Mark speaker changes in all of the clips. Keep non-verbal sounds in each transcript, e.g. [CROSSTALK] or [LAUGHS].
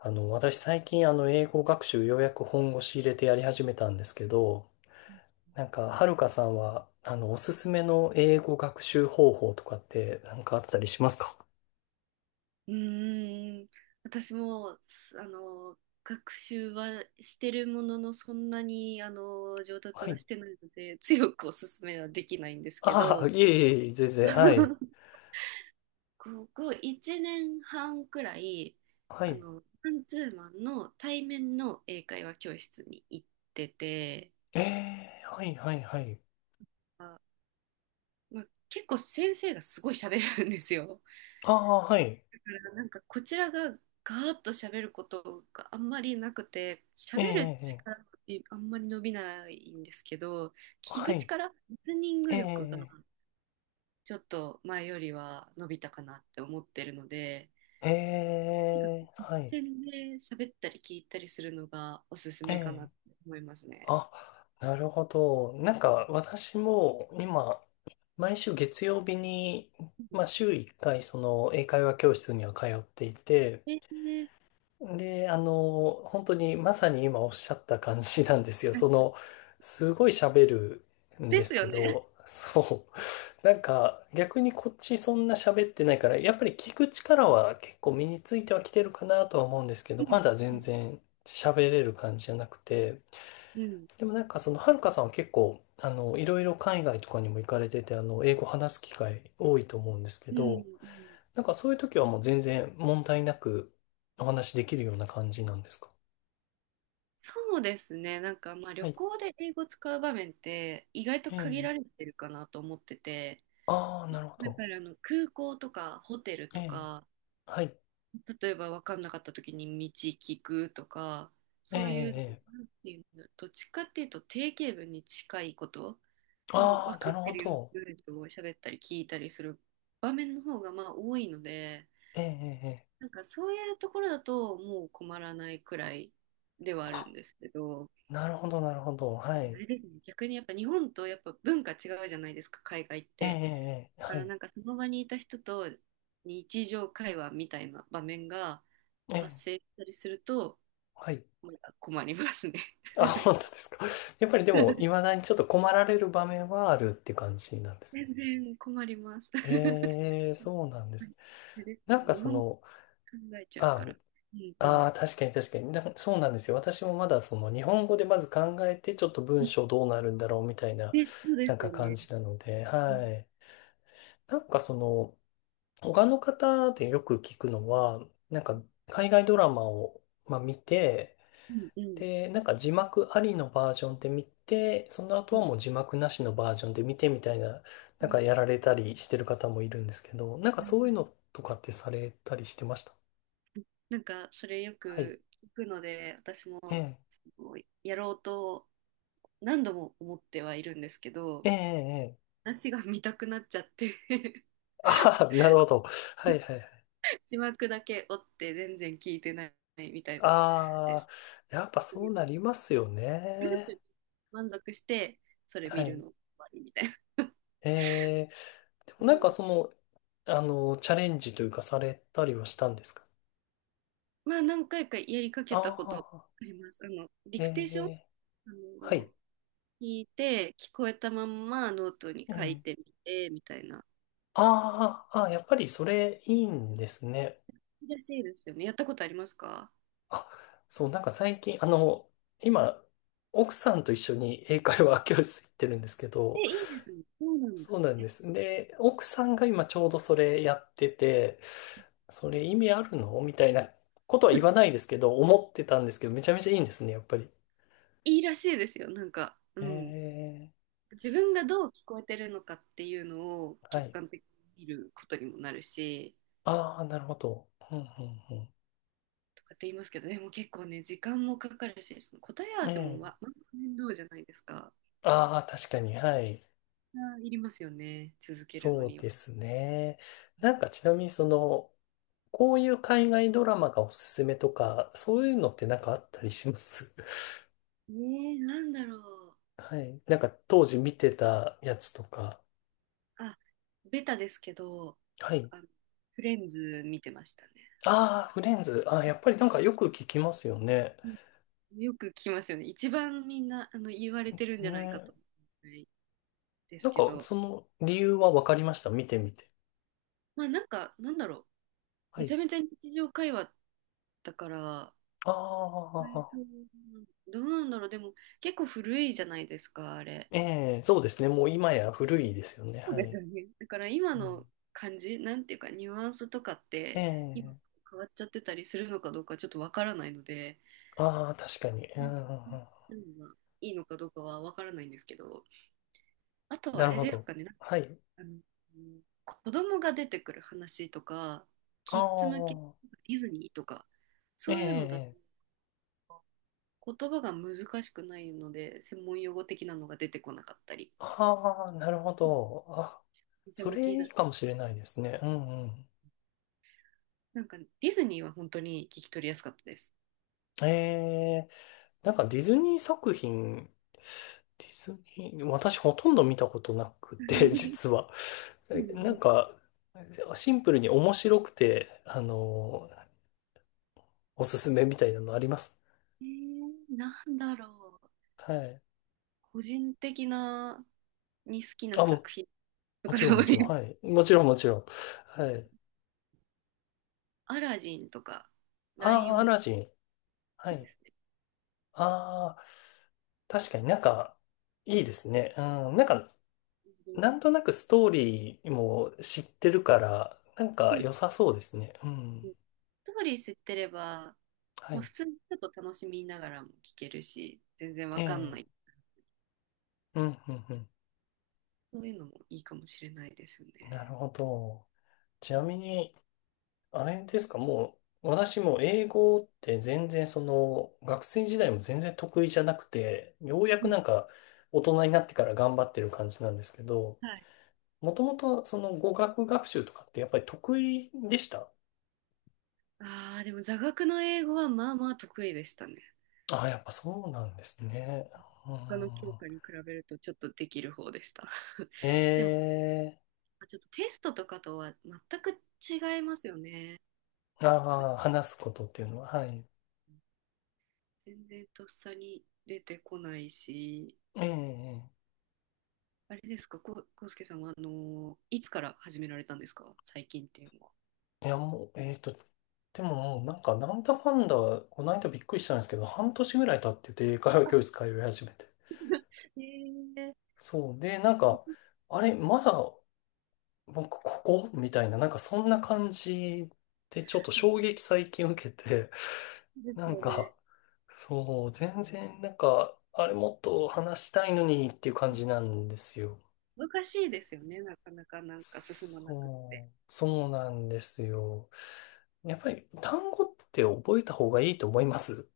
Speaker 1: 私最近英語学習ようやく本腰入れてやり始めたんですけど、はるかさんは、おすすめの英語学習方法とかってなんかあったりしますか？
Speaker 2: うーん、私も、すあの、学習はしてるものの、そんなに、上達
Speaker 1: は
Speaker 2: は
Speaker 1: い。
Speaker 2: してないので、強くおすすめはできないんですけ
Speaker 1: ああ、
Speaker 2: ど、
Speaker 1: いえいえいえ、全然、はい。
Speaker 2: [LAUGHS] ここ1年半くらい、
Speaker 1: はい。
Speaker 2: マンツーマンの対面の英会話教室に行ってて、
Speaker 1: ええ、はいはいはい。
Speaker 2: あ、まあ、結構先生がすごい喋るんですよ。
Speaker 1: ああ、はい。
Speaker 2: からなんかこちらがガーッと喋ることがあんまりなくて、
Speaker 1: え
Speaker 2: 喋る
Speaker 1: え、
Speaker 2: 力ってあんまり伸びないんですけど、聞
Speaker 1: は
Speaker 2: く
Speaker 1: い。
Speaker 2: 力、リスニン
Speaker 1: え
Speaker 2: グ力が
Speaker 1: え、
Speaker 2: ちょっと前よりは伸びたかなって思ってるので、
Speaker 1: ええ、はい。
Speaker 2: 実践で喋ったり聞いたりするのがおすす
Speaker 1: ええ、
Speaker 2: めかなって思いますね。
Speaker 1: あ、なるほど。私も今、毎週月曜日に、
Speaker 2: うん、
Speaker 1: まあ週1回その英会話教室には通っていて、
Speaker 2: えーね、
Speaker 1: で、本当にまさに今おっしゃった感じなんですよ。その、すごい喋るん
Speaker 2: で
Speaker 1: です
Speaker 2: す
Speaker 1: け
Speaker 2: よね。
Speaker 1: ど、[LAUGHS] そう。なんか逆にこっちそんな喋ってないから、やっぱり聞く力は結構身についてはきてるかなとは思うんですけ
Speaker 2: う
Speaker 1: ど、ま
Speaker 2: ん、
Speaker 1: だ
Speaker 2: う
Speaker 1: 全
Speaker 2: ん、
Speaker 1: 然喋れる感じじゃなくて、
Speaker 2: うん、
Speaker 1: でもその、はるかさんは結構、いろいろ海外とかにも行かれてて、英語話す機会多いと思うんですけ
Speaker 2: うん、う
Speaker 1: ど、
Speaker 2: ん、
Speaker 1: なんかそういう時はもう全然問題なくお話しできるような感じなんですか？
Speaker 2: そうですね。なんかまあ旅
Speaker 1: はい。
Speaker 2: 行で英語使う場面って意外と
Speaker 1: え
Speaker 2: 限られ
Speaker 1: え。
Speaker 2: てるかなと思ってて、
Speaker 1: ああ、なるほ
Speaker 2: やっぱ
Speaker 1: ど。
Speaker 2: り空港とかホテル
Speaker 1: え
Speaker 2: と
Speaker 1: え。
Speaker 2: か、
Speaker 1: はい。
Speaker 2: 例えば分かんなかった時に道聞くとか、
Speaker 1: え
Speaker 2: そういう、
Speaker 1: え。ええ、
Speaker 2: なんていうの、どっちかっていうと定型文に近いこと、もう分
Speaker 1: ああ、
Speaker 2: か
Speaker 1: な
Speaker 2: っ
Speaker 1: る
Speaker 2: て
Speaker 1: ほ
Speaker 2: るよ
Speaker 1: ど。
Speaker 2: うな文章を喋ったり聞いたりする場面の方がまあ多いので、
Speaker 1: ええ。ええ、ええ、
Speaker 2: なんかそういうところだともう困らないくらいではあるん
Speaker 1: あ、
Speaker 2: ですけど。
Speaker 1: なるほど、なるほど。
Speaker 2: あ
Speaker 1: はい。
Speaker 2: れですね、逆にやっぱ日本とやっぱ文化違うじゃないですか、海外っ
Speaker 1: ええ。
Speaker 2: て。
Speaker 1: ええ、ええ、
Speaker 2: だか
Speaker 1: は
Speaker 2: ら
Speaker 1: い。
Speaker 2: なんかその場にいた人と日常会話みたいな場面が
Speaker 1: え
Speaker 2: 発
Speaker 1: え。
Speaker 2: 生したりすると、
Speaker 1: はい。
Speaker 2: まだ困りますね。
Speaker 1: あ、本当ですか。やっぱりでも、
Speaker 2: [LAUGHS]
Speaker 1: いまだにちょっと困られる場面はあるって感じなんですね。
Speaker 2: 全然困ります。[LAUGHS]
Speaker 1: ええ、そうなんで
Speaker 2: はい、
Speaker 1: す。
Speaker 2: そうです
Speaker 1: なん
Speaker 2: ね、
Speaker 1: か
Speaker 2: 日
Speaker 1: そ
Speaker 2: 本語
Speaker 1: の、
Speaker 2: 考えちゃう
Speaker 1: あ、
Speaker 2: から。うん、う
Speaker 1: あー、確かに確かにな、そうなんですよ。私もまだその日本語でまず考えて、ちょっと文章
Speaker 2: ん。
Speaker 1: どうなるんだろうみたいな、
Speaker 2: で、そう
Speaker 1: な
Speaker 2: で
Speaker 1: ん
Speaker 2: す
Speaker 1: か
Speaker 2: よ
Speaker 1: 感
Speaker 2: ね。
Speaker 1: じなので、
Speaker 2: う
Speaker 1: は
Speaker 2: ん、
Speaker 1: い。なんかその、他の方でよく聞くのは、なんか海外ドラマを、まあ、見て、
Speaker 2: うん、うん、
Speaker 1: で、なんか字幕ありのバージョンで見て、その
Speaker 2: う
Speaker 1: 後
Speaker 2: ん、
Speaker 1: はもう字幕なしのバージョンで見てみたいな、
Speaker 2: う
Speaker 1: なんか
Speaker 2: ん、
Speaker 1: やられたりしてる方もいるんですけど、なんか
Speaker 2: なる
Speaker 1: そう
Speaker 2: ほ
Speaker 1: いう
Speaker 2: ど。
Speaker 1: のとかってされたりしてました？
Speaker 2: なんかそれよ
Speaker 1: はい。
Speaker 2: く聞くので、私
Speaker 1: え
Speaker 2: も
Speaker 1: え、
Speaker 2: そのやろうと何度も思ってはいるんですけど、
Speaker 1: ええ、ええ。
Speaker 2: 話が見たくなっちゃって [LAUGHS]
Speaker 1: あ [LAUGHS] あ、なるほど。はいはいはい。
Speaker 2: 字幕だけ追って全然聞いてないみたいなで
Speaker 1: ああ、
Speaker 2: す。
Speaker 1: やっぱそうなりますよね。
Speaker 2: 満足してそれ
Speaker 1: は
Speaker 2: 見る
Speaker 1: い。
Speaker 2: の終わりみたいな。
Speaker 1: ええ、でもそ
Speaker 2: [LAUGHS]
Speaker 1: の、チャレンジというかされたりはしたんですか？
Speaker 2: まあ何回かやりかけ
Speaker 1: あ
Speaker 2: たことあ
Speaker 1: あ
Speaker 2: ります。デ
Speaker 1: ー、
Speaker 2: ィ
Speaker 1: え
Speaker 2: クテーション、
Speaker 1: え、
Speaker 2: あ
Speaker 1: は
Speaker 2: の
Speaker 1: い。
Speaker 2: 聞いて聞こえたまんまノートに書い
Speaker 1: ええ、
Speaker 2: てみてみたいな。
Speaker 1: あーあー、やっぱりそれいいんですね。
Speaker 2: いいらしいですよね。やったことありますか？
Speaker 1: あ、そう、なんか最近、今、奥さんと一緒に英会話教室行ってるんですけ
Speaker 2: え、
Speaker 1: ど、
Speaker 2: いいですね。そうなんだ。
Speaker 1: そうなん
Speaker 2: え、
Speaker 1: です。で、奥さんが今ちょうどそれやってて、それ意味あるのみたいなことは言わないですけど、思ってたんですけど、めちゃめちゃいいんですね、やっぱり。
Speaker 2: いいらしいですよ。なんか、うん、
Speaker 1: え
Speaker 2: 自分がどう聞こえてるのかっていうのを
Speaker 1: ー、は
Speaker 2: 客
Speaker 1: い。
Speaker 2: 観的に見ることにもなるし、
Speaker 1: ああ、なるほど。うん、うん、
Speaker 2: とかって言いますけど、でも結構ね、時間もかかるし、その答え合
Speaker 1: う
Speaker 2: わ
Speaker 1: ん。え
Speaker 2: せも
Speaker 1: え。
Speaker 2: 面倒じゃないですか。
Speaker 1: ああ、確かに、はい。
Speaker 2: あ、いりますよね、続けるの
Speaker 1: そう
Speaker 2: には。
Speaker 1: ですね。ちなみに、こういう海外ドラマがおすすめとか、そういうのってなんかあったりします？
Speaker 2: ねえ、なんだろう。
Speaker 1: [LAUGHS] はい。なんか当時見てたやつとか。
Speaker 2: あ、ベタですけど、
Speaker 1: はい。
Speaker 2: あのフレンズ見てましたね。
Speaker 1: ああ、フレンズ。ああ、やっぱりなんかよく聞きますよね。
Speaker 2: うん、よく聞きますよね、一番みんな言われてるんじゃないか
Speaker 1: ね。
Speaker 2: と思うんです
Speaker 1: なん
Speaker 2: け
Speaker 1: か
Speaker 2: ど、
Speaker 1: その理由はわかりました。見てみて。
Speaker 2: まあ、なんか、なんだろう、
Speaker 1: は
Speaker 2: めち
Speaker 1: い。
Speaker 2: ゃめちゃ日常会話だから、
Speaker 1: ああ、
Speaker 2: そう、どうなんだろう。でも結構古いじゃないですか、あれ。
Speaker 1: ええ、そうですね。もう今や古いですよね。
Speaker 2: そう
Speaker 1: は
Speaker 2: です
Speaker 1: い。
Speaker 2: よね。だから今
Speaker 1: う
Speaker 2: の
Speaker 1: ん、
Speaker 2: 感じ、なんていうかニュアンスとかっ
Speaker 1: え
Speaker 2: て今
Speaker 1: え、
Speaker 2: 変わっちゃってたりするのかどうかちょっとわからないので、
Speaker 1: ああ、確かに。う
Speaker 2: う
Speaker 1: んう
Speaker 2: ん、
Speaker 1: ん
Speaker 2: そ
Speaker 1: うん、
Speaker 2: ういうのがいいのかどうかはわからないんですけど、あとは
Speaker 1: な
Speaker 2: あ
Speaker 1: る
Speaker 2: れ
Speaker 1: ほ
Speaker 2: です
Speaker 1: ど。
Speaker 2: かね、なんか
Speaker 1: はい。
Speaker 2: あの子供が出てくる話とか、
Speaker 1: あ
Speaker 2: キッズ向け、デ
Speaker 1: あ、
Speaker 2: ィズニーとか、
Speaker 1: え
Speaker 2: そういうのだと
Speaker 1: え、
Speaker 2: 言葉が難しくないので、専門用語的なのが出てこなかったり。
Speaker 1: ああ、なるほど。あ、
Speaker 2: 店
Speaker 1: そ
Speaker 2: 向き
Speaker 1: れいい
Speaker 2: だ。
Speaker 1: かもしれないですね。うんうん。
Speaker 2: なんか、ディズニーは本当に聞き取りやすかったです。
Speaker 1: えー、ディズニー作品、ディズニー、私ほとんど見たことなく
Speaker 2: [LAUGHS] う
Speaker 1: て、[LAUGHS]
Speaker 2: ん、
Speaker 1: 実は。
Speaker 2: う
Speaker 1: え、なん
Speaker 2: ん、
Speaker 1: か、シンプルに面白くて、おすすめみたいなのあります？
Speaker 2: えなんだろう。
Speaker 1: はい。
Speaker 2: 個人的なに好きな
Speaker 1: あ、
Speaker 2: 作
Speaker 1: も、
Speaker 2: 品と
Speaker 1: も
Speaker 2: か
Speaker 1: ち
Speaker 2: で
Speaker 1: ろん
Speaker 2: も
Speaker 1: も
Speaker 2: い
Speaker 1: ちろん。
Speaker 2: い。
Speaker 1: はい。もちろんもちろん。はい。
Speaker 2: [LAUGHS] アラジンとか、ライ
Speaker 1: ああ、
Speaker 2: オ
Speaker 1: ア
Speaker 2: ン
Speaker 1: ラジン。は
Speaker 2: キングで
Speaker 1: い。
Speaker 2: すね。
Speaker 1: ああ、確かになんか、いいですね。うん。なんか、
Speaker 2: うん、
Speaker 1: なんとなくストーリーも知ってるから、なん
Speaker 2: そ
Speaker 1: か
Speaker 2: うそ
Speaker 1: 良
Speaker 2: う
Speaker 1: さそうですね。う
Speaker 2: そ
Speaker 1: ん。
Speaker 2: う。ストーリー知ってれば、
Speaker 1: は
Speaker 2: まあ、
Speaker 1: い。
Speaker 2: 普通にちょっと楽しみながらも聞けるし、全然わ
Speaker 1: え
Speaker 2: かんな
Speaker 1: え。
Speaker 2: い。
Speaker 1: うん、うん、うん。
Speaker 2: そういうのもいいかもしれないですよ
Speaker 1: なる
Speaker 2: ね。
Speaker 1: ほど。ち
Speaker 2: う
Speaker 1: な
Speaker 2: ん、
Speaker 1: みに、あれですか、もう、私も英語って全然その、学生時代も全然得意じゃなくて、ようや
Speaker 2: う
Speaker 1: く
Speaker 2: ん、
Speaker 1: なんか大人になってから頑張ってる感じなんですけど、
Speaker 2: はい。
Speaker 1: もともとその語学学習とかってやっぱり得意でした？
Speaker 2: ああ、でも座学の英語はまあまあ得意でしたね。
Speaker 1: ああ、やっぱそうなんですね。う
Speaker 2: 他の教
Speaker 1: ん。
Speaker 2: 科に比べるとちょっとできる方でした。[LAUGHS]
Speaker 1: え
Speaker 2: でも、
Speaker 1: え。
Speaker 2: ちょっとテストとかとは全く違いますよね。これ
Speaker 1: ああ、話すことっていうのは、はい。
Speaker 2: 全然とっさに出てこないし、
Speaker 1: ええ、え
Speaker 2: あれですか、こうすけさんは、いつから始められたんですか、最近っていうのは。
Speaker 1: え、いや、もう、えっと、でももうなんか、なんだかんだ、この間びっくりしたんですけど、半年ぐらい経ってて、英会話教室通い始めて。
Speaker 2: [LAUGHS] えー、
Speaker 1: そう。で、なんか、あれ、まだ、僕、ここみたいな、なんか、そんな感じで、ちょっと衝撃最近受けて、
Speaker 2: で
Speaker 1: な
Speaker 2: す
Speaker 1: ん
Speaker 2: よね。
Speaker 1: か、そう、全然、なんか、あれ、もっと話したいのにっていう感じなんですよ。
Speaker 2: 難しいですよね、なかなかなんか進まなくって。
Speaker 1: そう、そうなんですよ。やっぱり単語って覚えた方がいいと思います、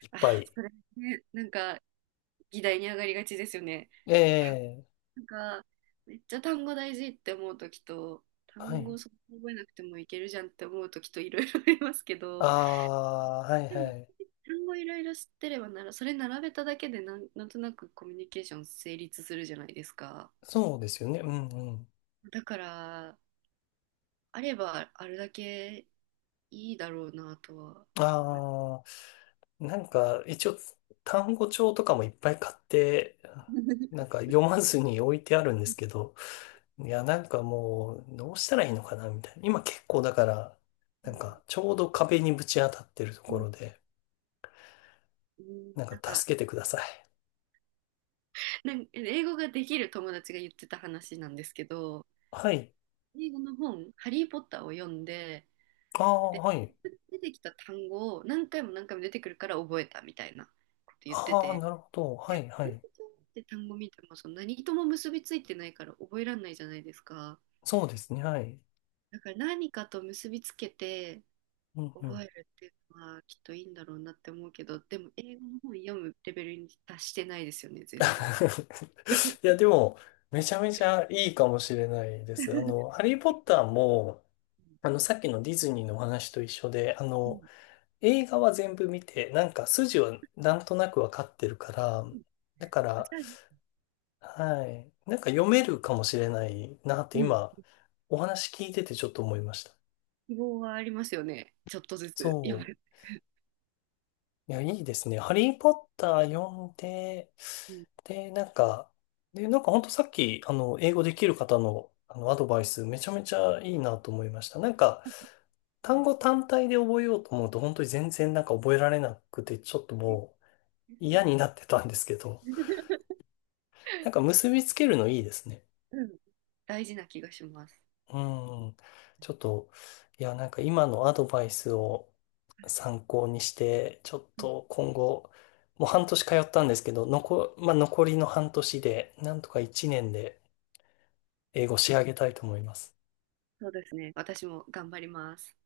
Speaker 1: いっ
Speaker 2: あ
Speaker 1: ぱ
Speaker 2: あ、
Speaker 1: い。
Speaker 2: それね、なんか議題に上がりがちですよね。
Speaker 1: ええ、
Speaker 2: なんか、めっちゃ単語大事って思う時と、
Speaker 1: は
Speaker 2: 単
Speaker 1: い。
Speaker 2: 語そんな覚えなくてもいけるじゃんって思う時といろいろありますけ
Speaker 1: あ
Speaker 2: ど、
Speaker 1: あ、はい
Speaker 2: で
Speaker 1: は
Speaker 2: も
Speaker 1: い。
Speaker 2: 単語いろいろ知ってればなら、それ並べただけで、なんとなくコミュニケーション成立するじゃないですか。
Speaker 1: そうですよね。うんうん。
Speaker 2: だから、あればあるだけいいだろうなとは思います。
Speaker 1: ああ、なんか一応単語帳とかもいっぱい買って、なんか読まずに置いてあるんですけど、いや、なんかもうどうしたらいいのかなみたいな。今結構だから、
Speaker 2: う
Speaker 1: な
Speaker 2: ん、
Speaker 1: んかちょうど壁にぶち当たってるところで、
Speaker 2: うん、
Speaker 1: なん
Speaker 2: なん
Speaker 1: か
Speaker 2: か、
Speaker 1: 助けてください。
Speaker 2: 英語ができる友達が言ってた話なんですけど、
Speaker 1: はい。
Speaker 2: 英語の本、ハリー・ポッターを読んで、
Speaker 1: ああ、
Speaker 2: で、
Speaker 1: はい。
Speaker 2: 出てきた単語を何回も何回も出てくるから覚えたみたいなこと言って
Speaker 1: ああ、
Speaker 2: て、
Speaker 1: なるほど。は
Speaker 2: で、
Speaker 1: い、は
Speaker 2: 単語
Speaker 1: い。
Speaker 2: って単語見てもその何とも結びついてないから覚えられないじゃないですか。
Speaker 1: そうですね、はい。
Speaker 2: だから何かと結びつけて
Speaker 1: うんう
Speaker 2: 覚
Speaker 1: ん。
Speaker 2: えるっていうのはきっといいんだろうなって思うけど、でも英語の本読むレベルに達してないですよね、全然。
Speaker 1: [LAUGHS] いや、でも、めちゃめちゃいいかもしれないです。ハ
Speaker 2: [LAUGHS]
Speaker 1: リー・ポッターも、さっきのディズニーのお話と一緒で、
Speaker 2: うん、
Speaker 1: 映画は全部見て、なんか筋はなんとなくわかってるから、
Speaker 2: うん、
Speaker 1: だから、
Speaker 2: じゃあ、
Speaker 1: はい。なんか読めるかもしれないなって
Speaker 2: うん、
Speaker 1: 今、お話聞いててちょっと思いました。
Speaker 2: 希望はありますよね、ちょっとずつ読
Speaker 1: そ
Speaker 2: む。
Speaker 1: う。いや、いいですね。ハリーポッター読んで、
Speaker 2: うん、
Speaker 1: で、なんか、で、なんかほんとさっき、英語できる方の、アドバイス、めちゃめちゃいいなと思いました。なんか、
Speaker 2: う
Speaker 1: 単
Speaker 2: ん、
Speaker 1: 語単体で覚えようと思うと、本当に全然なんか覚えられなくて、ちょっとも
Speaker 2: で
Speaker 1: う
Speaker 2: すよ
Speaker 1: 嫌になってたんですけど、
Speaker 2: ね。
Speaker 1: なんか結びつけるのいいですね。
Speaker 2: うん、大事な気がします。
Speaker 1: うん。ちょっと、いや、なんか今のアドバイスを参考にして、ちょっ
Speaker 2: うん、
Speaker 1: と今後、もう半年通ったんですけど、残、まあ、残りの半年で、なんとか1年で英語仕上げたいと思います。
Speaker 2: そうですね。私も頑張ります。